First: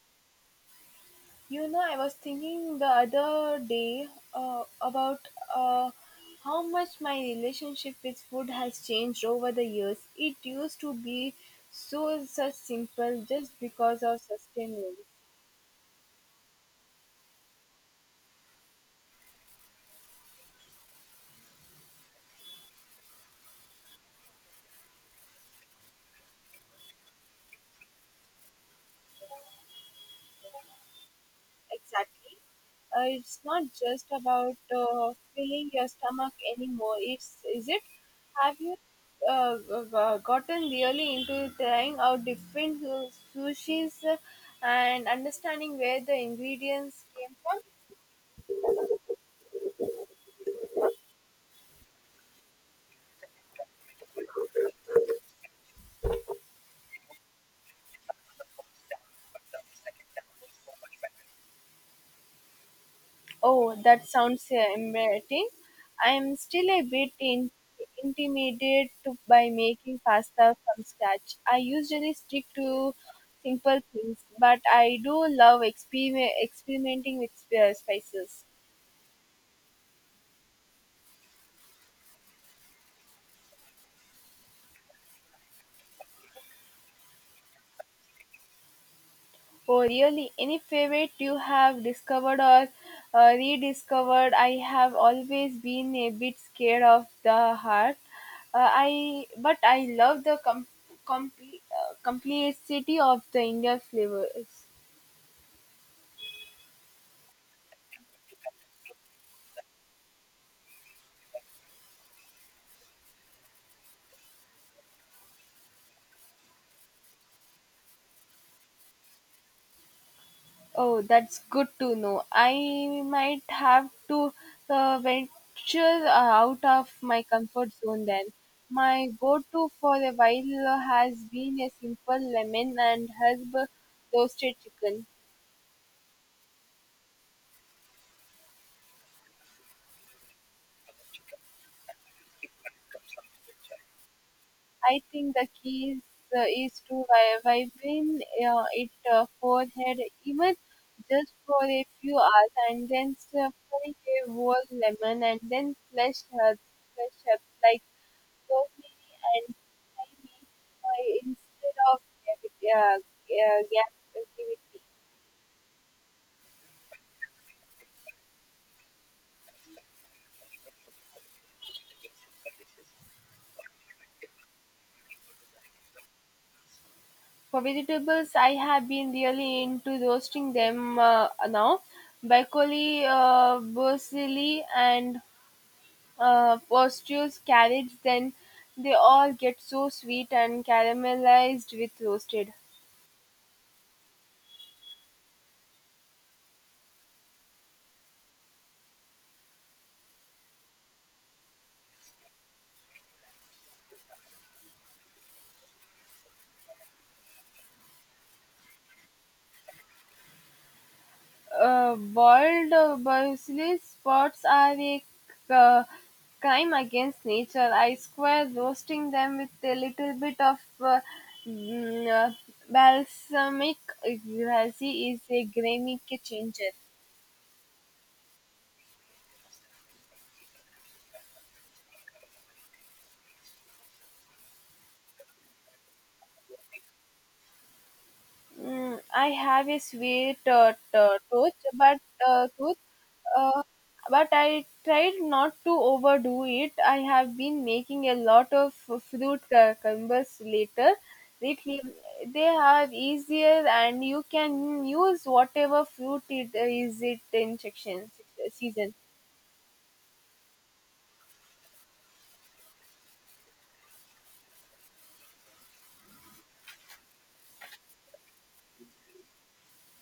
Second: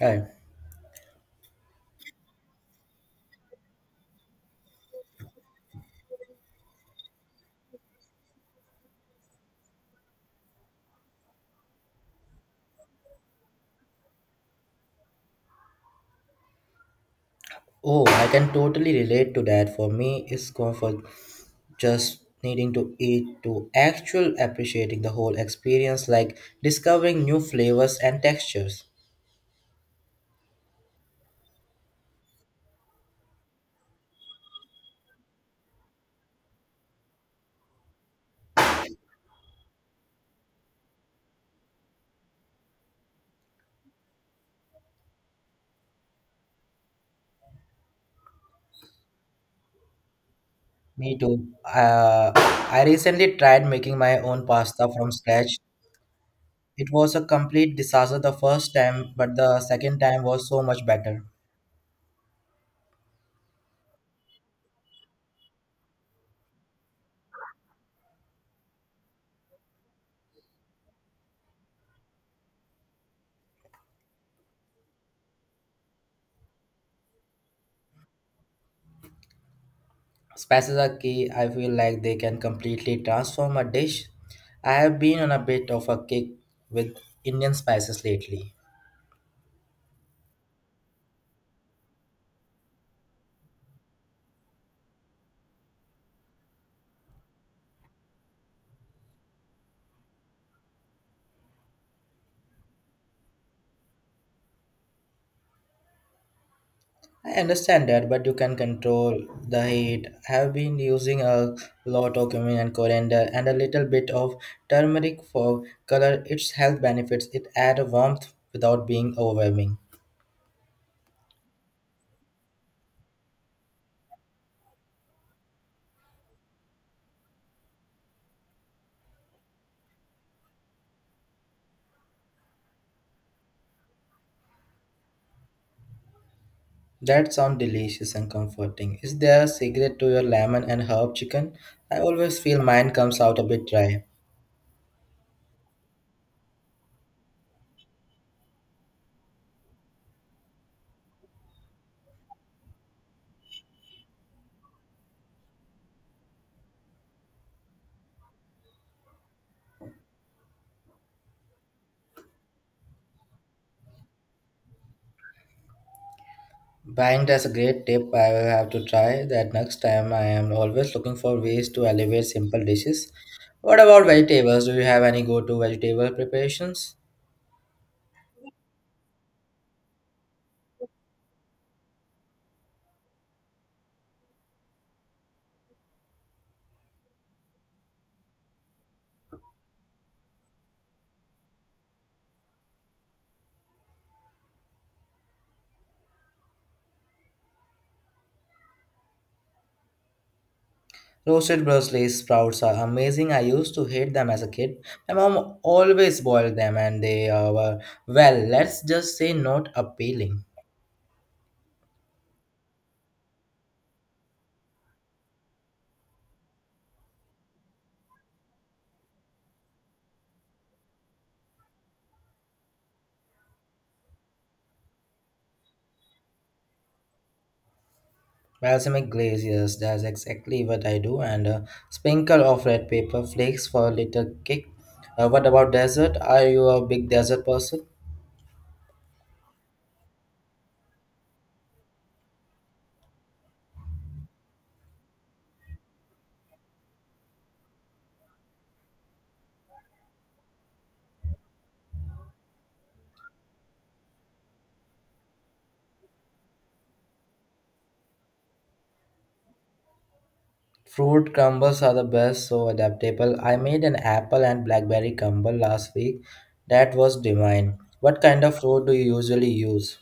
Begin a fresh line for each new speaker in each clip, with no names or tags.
Right.
You know, I was thinking the other day about uh, how much my relationship with food has changed over the years. It used to be so such simple just because of sustenance.
Oh, I can totally relate to that. For me, it's gone for just needing to eat to actual appreciating the whole experience, like discovering new flavors and textures.
Exactly. It's not just about filling your stomach anymore. It's is it? Have you uh, gotten really into trying out different sushis and understanding where the ingredients came from?
Me too. I recently tried making my own pasta from scratch. It was a complete disaster the first time, but the second time was so much better.
Oh, that sounds embarrassing. I am still a bit intimidated by making pasta from scratch. I usually stick to simple things, but I do love experimenting with spices.
Spices are key. I feel like they can completely transform a dish. I have been on a bit of a kick with Indian spices lately.
Oh, really? Any favorite you have discovered or rediscovered? I have always been a bit scared of the heart. I but I love the complexity of the Indian flavors.
I understand that, but you can control the heat. I have been using a lot of cumin and coriander and a little bit of turmeric for color. Its health benefits it add a warmth without being overwhelming.
Oh, that's good to know. I might have to venture out of my comfort zone then. My go-to for a while has been a simple lemon and herb toasted chicken.
That sounds delicious and comforting. Is there a secret to your lemon and herb chicken? I always feel mine comes out a bit dry.
I think the key is to vibrate it forehead even just for a few hours and then sprinkle a whole lemon and then flush her flush up like slowly and tiny instead of gravity, gravity.
Buying that's a great tip. I will have to try that next time. I am always looking for ways to elevate simple dishes. What about vegetables? Do you have any go-to vegetable preparations?
For vegetables, I have been really into roasting them now. Broccoli, parsley, and Posture's carrots. Then they all get so sweet and caramelized with roasted.
Roasted Brussels sprouts are amazing. I used to hate them as a kid. My mom always boiled them, and they were well. Let's just say not appealing.
Boiled parsley spots are a uh, crime against nature. I swear roasting them with a little bit of uh, mm, uh, balsamic glaze is a game changer.
Balsamic glaze, yes, that's exactly what I do, and a sprinkle of red pepper flakes for a little kick. What about dessert? Are you a big dessert person?
I have a sweet tooth, but uh, tooth, Uh, but I tried not to overdo it. I have been making a lot of fruit cucumbers later. Lately, they are easier, and you can use whatever fruit it is it in section season.
Fruit crumbles are the best, so adaptable. I made an apple and blackberry crumble last week. That was divine. What kind of fruit do you usually use?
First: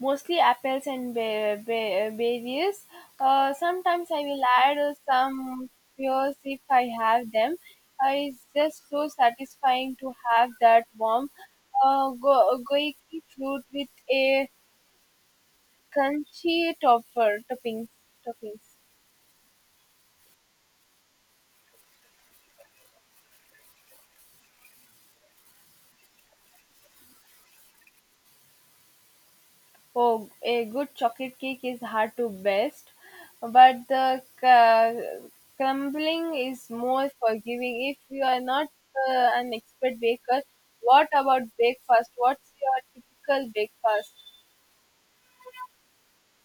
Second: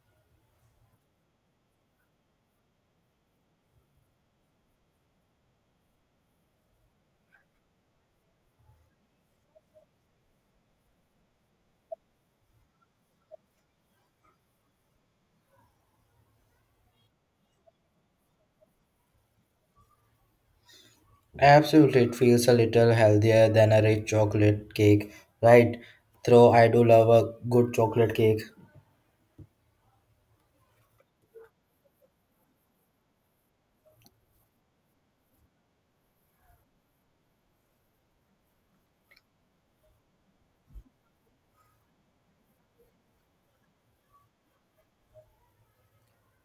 Mostly apples and berries. Sometimes I will add some pears if I have them. It's just so satisfying to have that warm goiki fruit with a crunchy topper topping toppings.
Absolutely, it feels a little healthier than a rich chocolate cake, right? Though I do love a good chocolate cake.
Oh, a good chocolate cake is hard to best, but the crumbling is more forgiving if you are not an expert baker. What about breakfast? What's your typical breakfast?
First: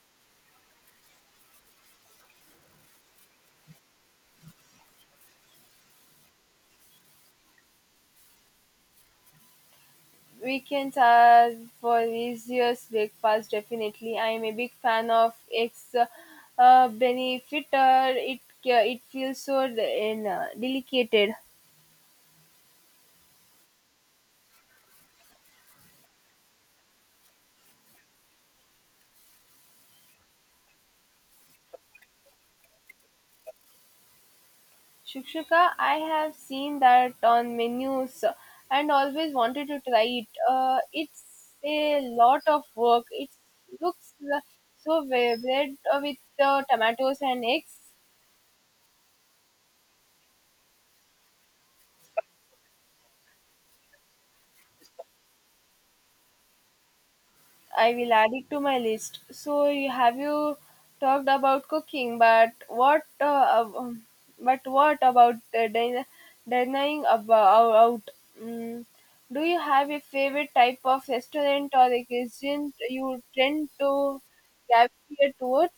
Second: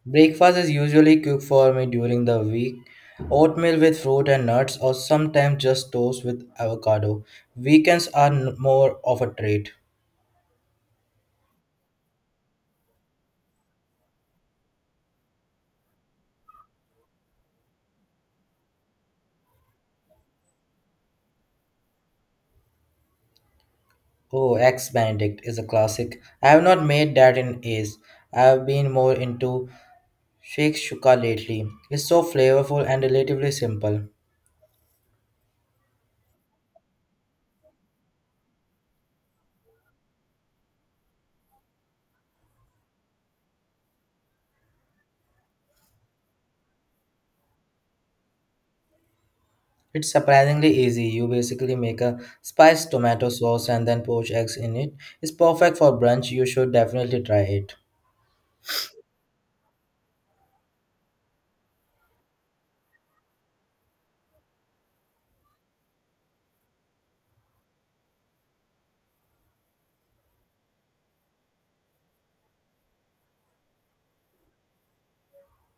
Breakfast is usually cooked for me during the week. Oatmeal with fruit and nuts, or sometimes just toast with avocado. Weekends are more of a treat.
Weekends are for easiest breakfast, definitely. I am a big fan of eggs benefiter. It feels so delicate.
Oh, Eggs Benedict is a classic. I have not made that in ages. I have been more into shakshuka lately. It's so flavorful and relatively simple.
Shukshuka, I have seen that on menus and always wanted to try it. It's a lot of work. It looks so wa- bread with tomatoes and eggs.
It's surprisingly easy. You basically make a spiced tomato sauce and then poach eggs in it. It's perfect for brunch. You should definitely try it.
I will add it to my list. So have you talked about cooking, but what about dining about out? Mm, do you have a favorite type of restaurant or a cuisine you tend to gravitate towards?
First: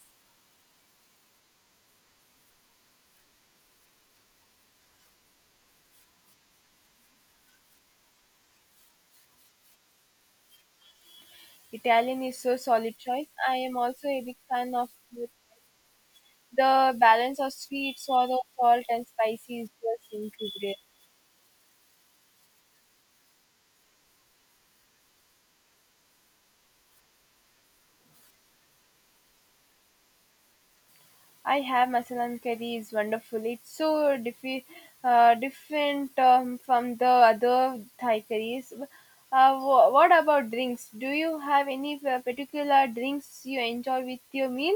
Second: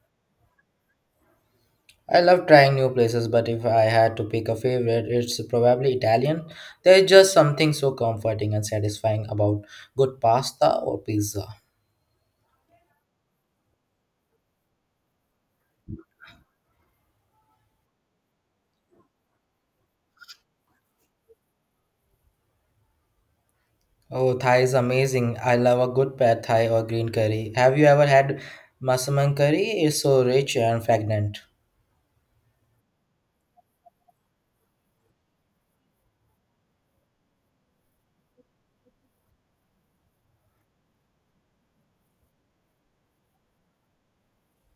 I love trying new places, but if I had to pick a favorite, it's probably Italian. There is just something so comforting and satisfying about good pasta or pizza.
Italian is so solid choice. I am also a big fan of the balance of sweet, sour, salt, and spicy is just incredible.
Oh, Thai is amazing. I love a good pad Thai or green curry. Have you ever had massaman curry? It's so rich and fragrant.
I have Masalan curry is wonderful. It's so different from the other Thai curries. What about drinks? Do you have any particular drinks you enjoy with your meal?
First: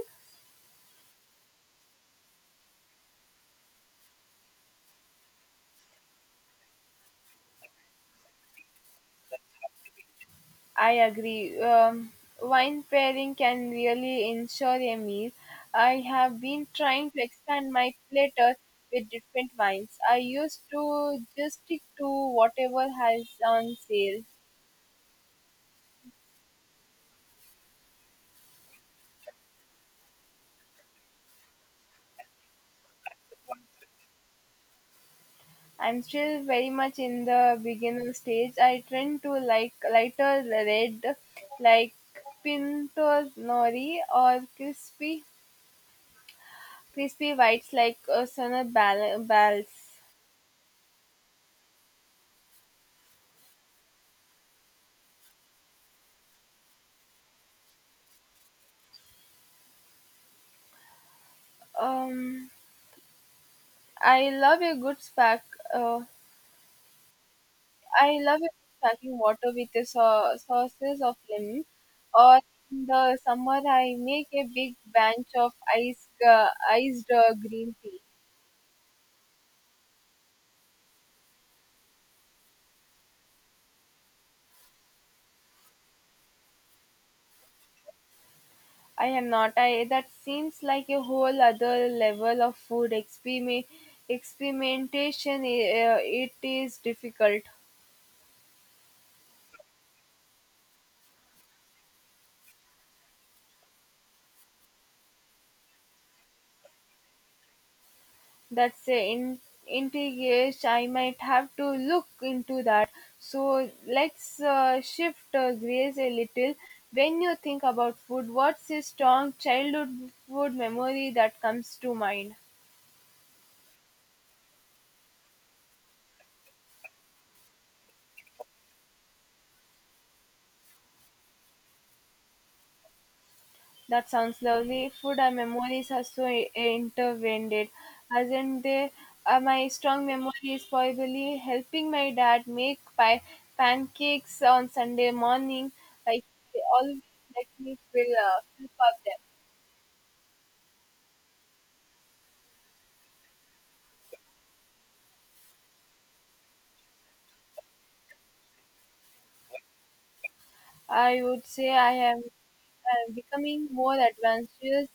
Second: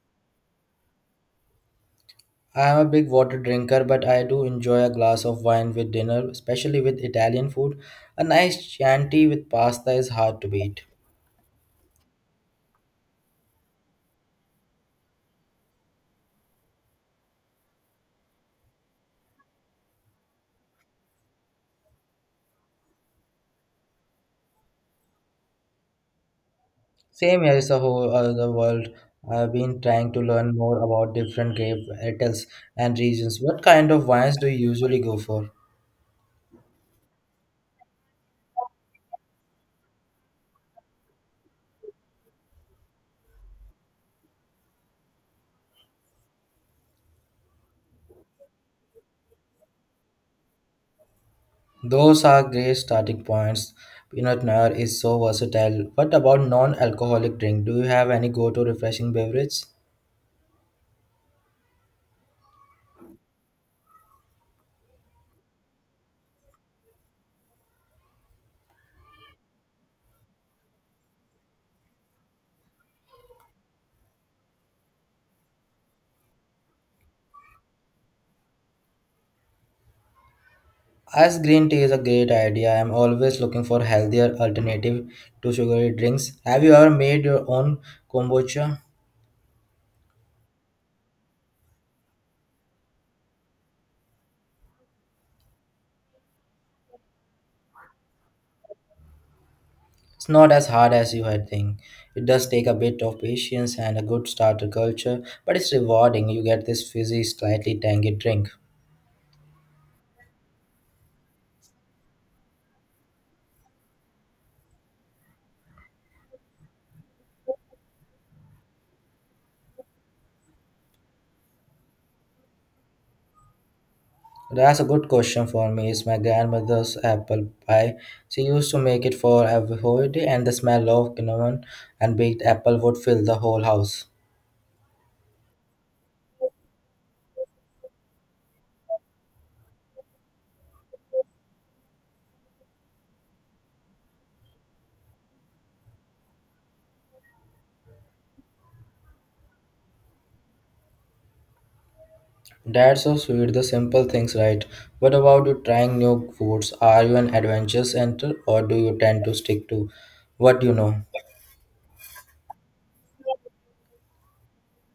I am a big water drinker, but I do enjoy a glass of wine with dinner, especially with Italian food. A nice chianti with pasta is hard to beat.
I agree. Wine pairing can really ensure a meal. I have been trying to expand my platter with different wines. I used to just stick to whatever has on sale.
Same here, here is a whole other world. I've been trying to learn more about different grape varietals and regions. What kind of wines do you usually go for?
I'm still very much in the beginner stage. I tend to like lighter red, like Pinto Nori or crispy whites like Osana Balls.
Those are great starting points. Peanut butter is so versatile. What about non-alcoholic drink? Do you have any go-to refreshing beverage?
Um, I love a good spark. Uh, I love a good sparkling water with the sauces of lemon. Or in the summer, I make a big bunch of ice iced green tea.
Ice green tea is a great idea. I am always looking for healthier alternative to sugary drinks. Have you ever made your own kombucha?
I am not. I that seems like a whole other level of food experimentation. It is difficult.
It's not as hard as you had think. It does take a bit of patience and a good starter culture, but it's rewarding. You get this fizzy, slightly tangy drink.
That's a in integration. I might have to look into that. So let's shift gears a little. When you think about food, what's a strong childhood food memory that comes to mind?
That's a good question for me. It's my grandmother's apple pie. She used to make it for every holiday, and the smell of cinnamon and baked apple would fill the whole house.
That sounds lovely. Food and memories are so intertwined, isn't they? My strong memory is probably helping my dad make pie, pancakes on Sunday morning. Like they always let me fill, fill up them.
That's so sweet, the simple things, right? What about you trying new foods? Are you an adventurous center or do you tend to stick to what you know?
I would say I am becoming more adventurous.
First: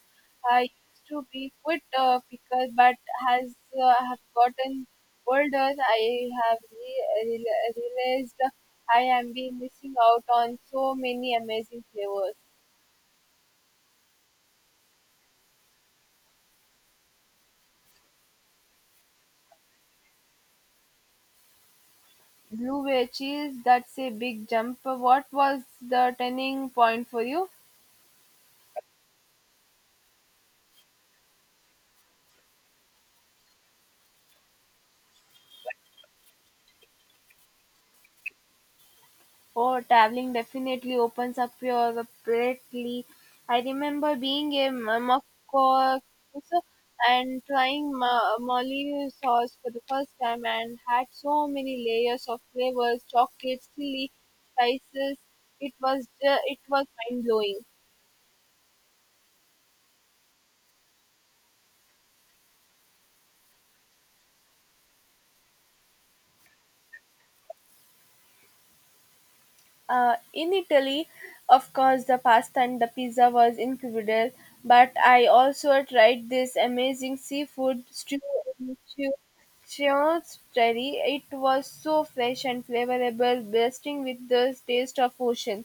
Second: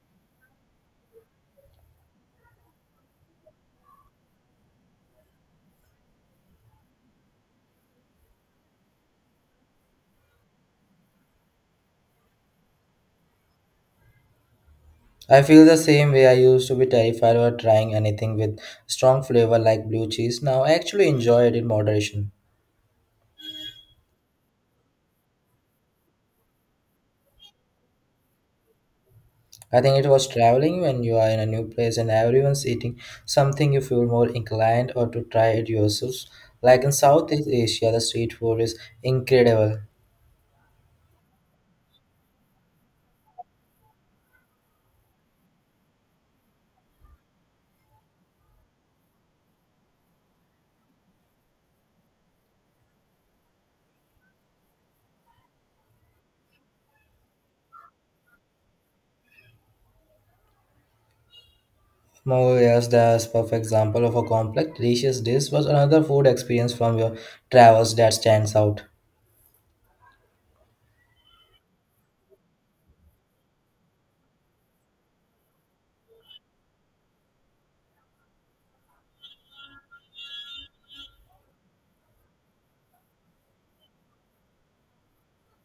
I used to be quite a picker, but as I have gotten older, I have realized I am been missing out on so many amazing flavors.
I feel the same way. I used to be terrified of trying anything with strong flavor like blue cheese. Now I actually enjoy it in moderation.
Blue whale cheese, that's a big jump. What was the turning point for you?
I think it was traveling when you are in a new place and everyone's eating something you feel more inclined or to try it yourselves. Like in Southeast Asia, the street food is
Oh,
incredible.
traveling definitely opens up your palate. I remember being in Morocco and trying Mali sauce for the first time and had so many layers of flavors, chocolate, chili, spices. It was mind blowing.
Movies, the perfect example of a complex, delicious dish was another food experience from your travels that stands out.
In Italy, of course, the pasta and the pizza was incredible, but I also tried this amazing seafood stew in Chiostrelli. It was so fresh and flavorable, bursting with the taste of ocean.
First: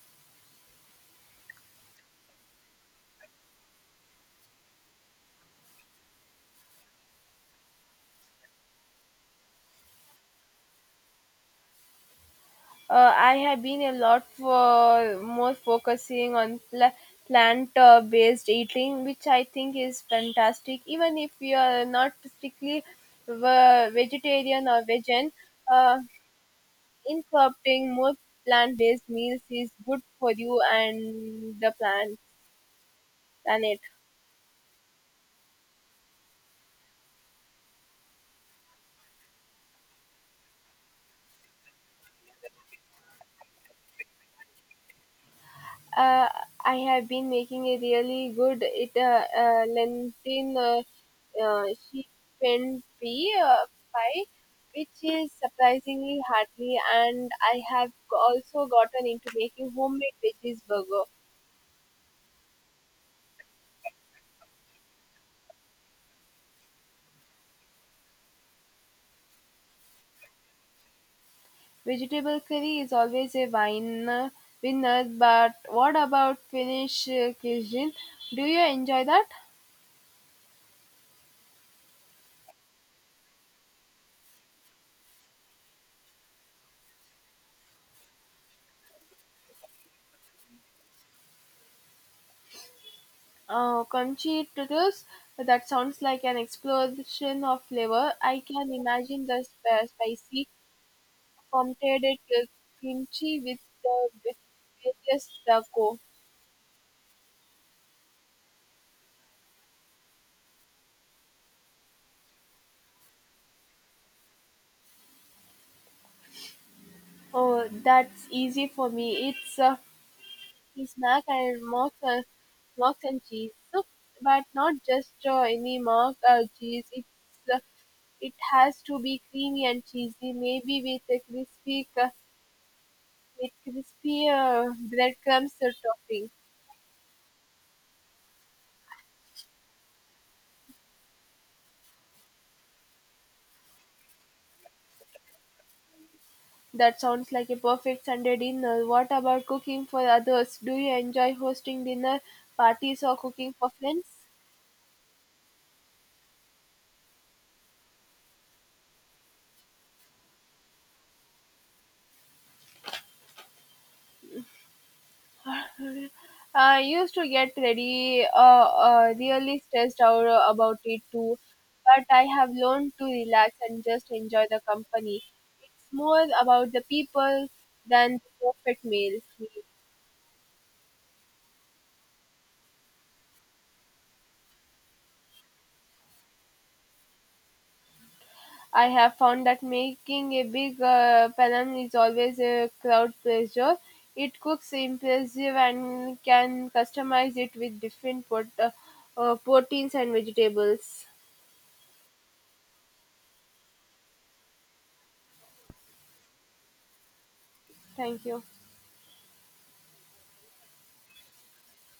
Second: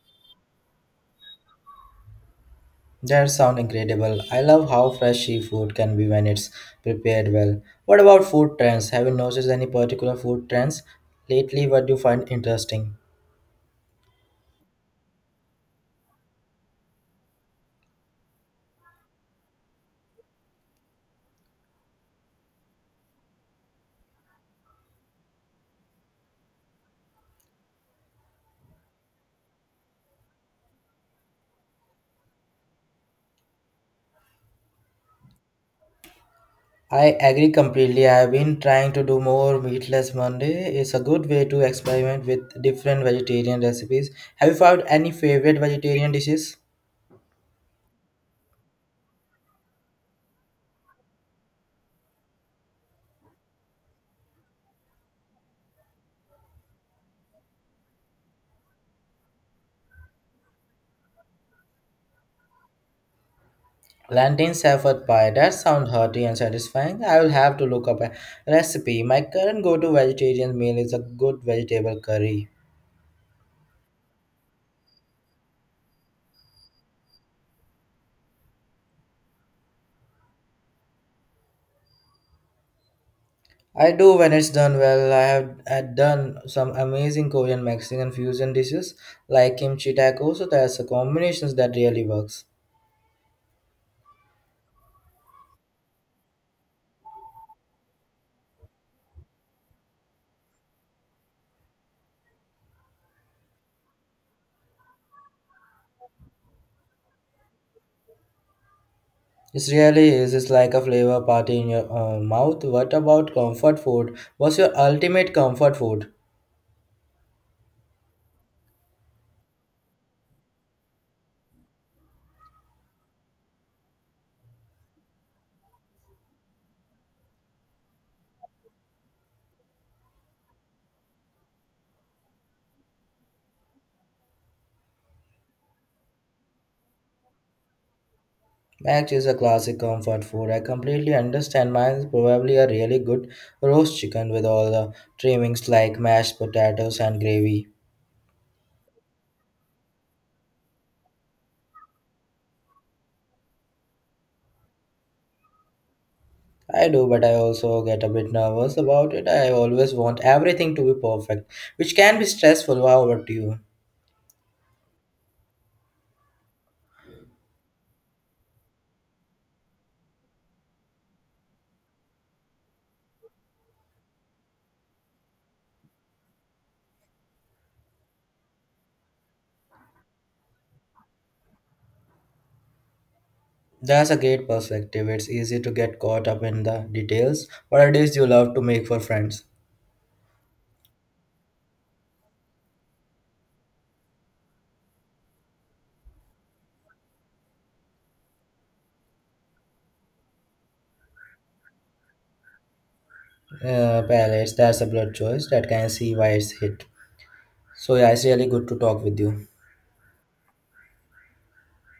That sound incredible. I love how fresh seafood can be when it's prepared well. What about food trends? Have you noticed any particular food trends lately? What do you find interesting?
I have been a lot for more focusing on plant-based eating, which I think is fantastic. Even if you are not strictly vegetarian or vegan, uh, incorporating more plant-based meals is good for you and the plant planet.
I agree completely. I've been trying to do more meatless Monday. It's a good way to experiment with different vegetarian recipes. Have you found any favorite vegetarian
Uh,
dishes?
I have been making a really good it lentil uh, uh, sheep pen pea pie, which is surprisingly hearty, and I have also gotten into making homemade veggies burger.
Plantain safford pie. That sounds hearty and satisfying. I will have to look up a recipe. My current go-to vegetarian meal is a good vegetable
Vegetable
curry.
curry is always a wine winner, but what about Finnish cuisine? Do you enjoy that?
I do when it's done well. I have had done some amazing Korean Mexican fusion dishes like kimchi tacos. So that's a combinations that really works.
Conchitos, that sounds like an explosion of flavor. I can imagine the spicy, fermented kimchi with the with various taco.
It really is. It's like a flavor party in your mouth. What about comfort food? What's your ultimate comfort food?
Oh, that's easy for me. It's a snack and mock, mock and cheese soup, but not just any mock or cheese. Uh, it has to be creamy and cheesy, maybe with a crispy breadcrumbs or topping.
Mac is a classic comfort food. I completely understand. Mine is probably a really good roast chicken with all the trimmings like mashed
That
potatoes and
sounds like a
gravy.
perfect Sunday dinner. What about cooking for others? Do you enjoy hosting dinner parties or cooking for friends?
I do, but I also get a bit nervous about it. I always want everything to be perfect, which can be stressful. How about you?
I used to get really stressed out about it too, but I have learned to relax and just enjoy the company. It's more about the people than the perfect meal.
That's a great perspective. It's easy to get caught up in the details. What it is you love to
I
make for
have
friends?
found that making a big palam is always a crowd pleaser. It cooks impressive and can customize it with different proteins and vegetables.
Palace, that's a blood choice that can see why it's hit. So yeah, it's
Thank you.
really good to talk with you.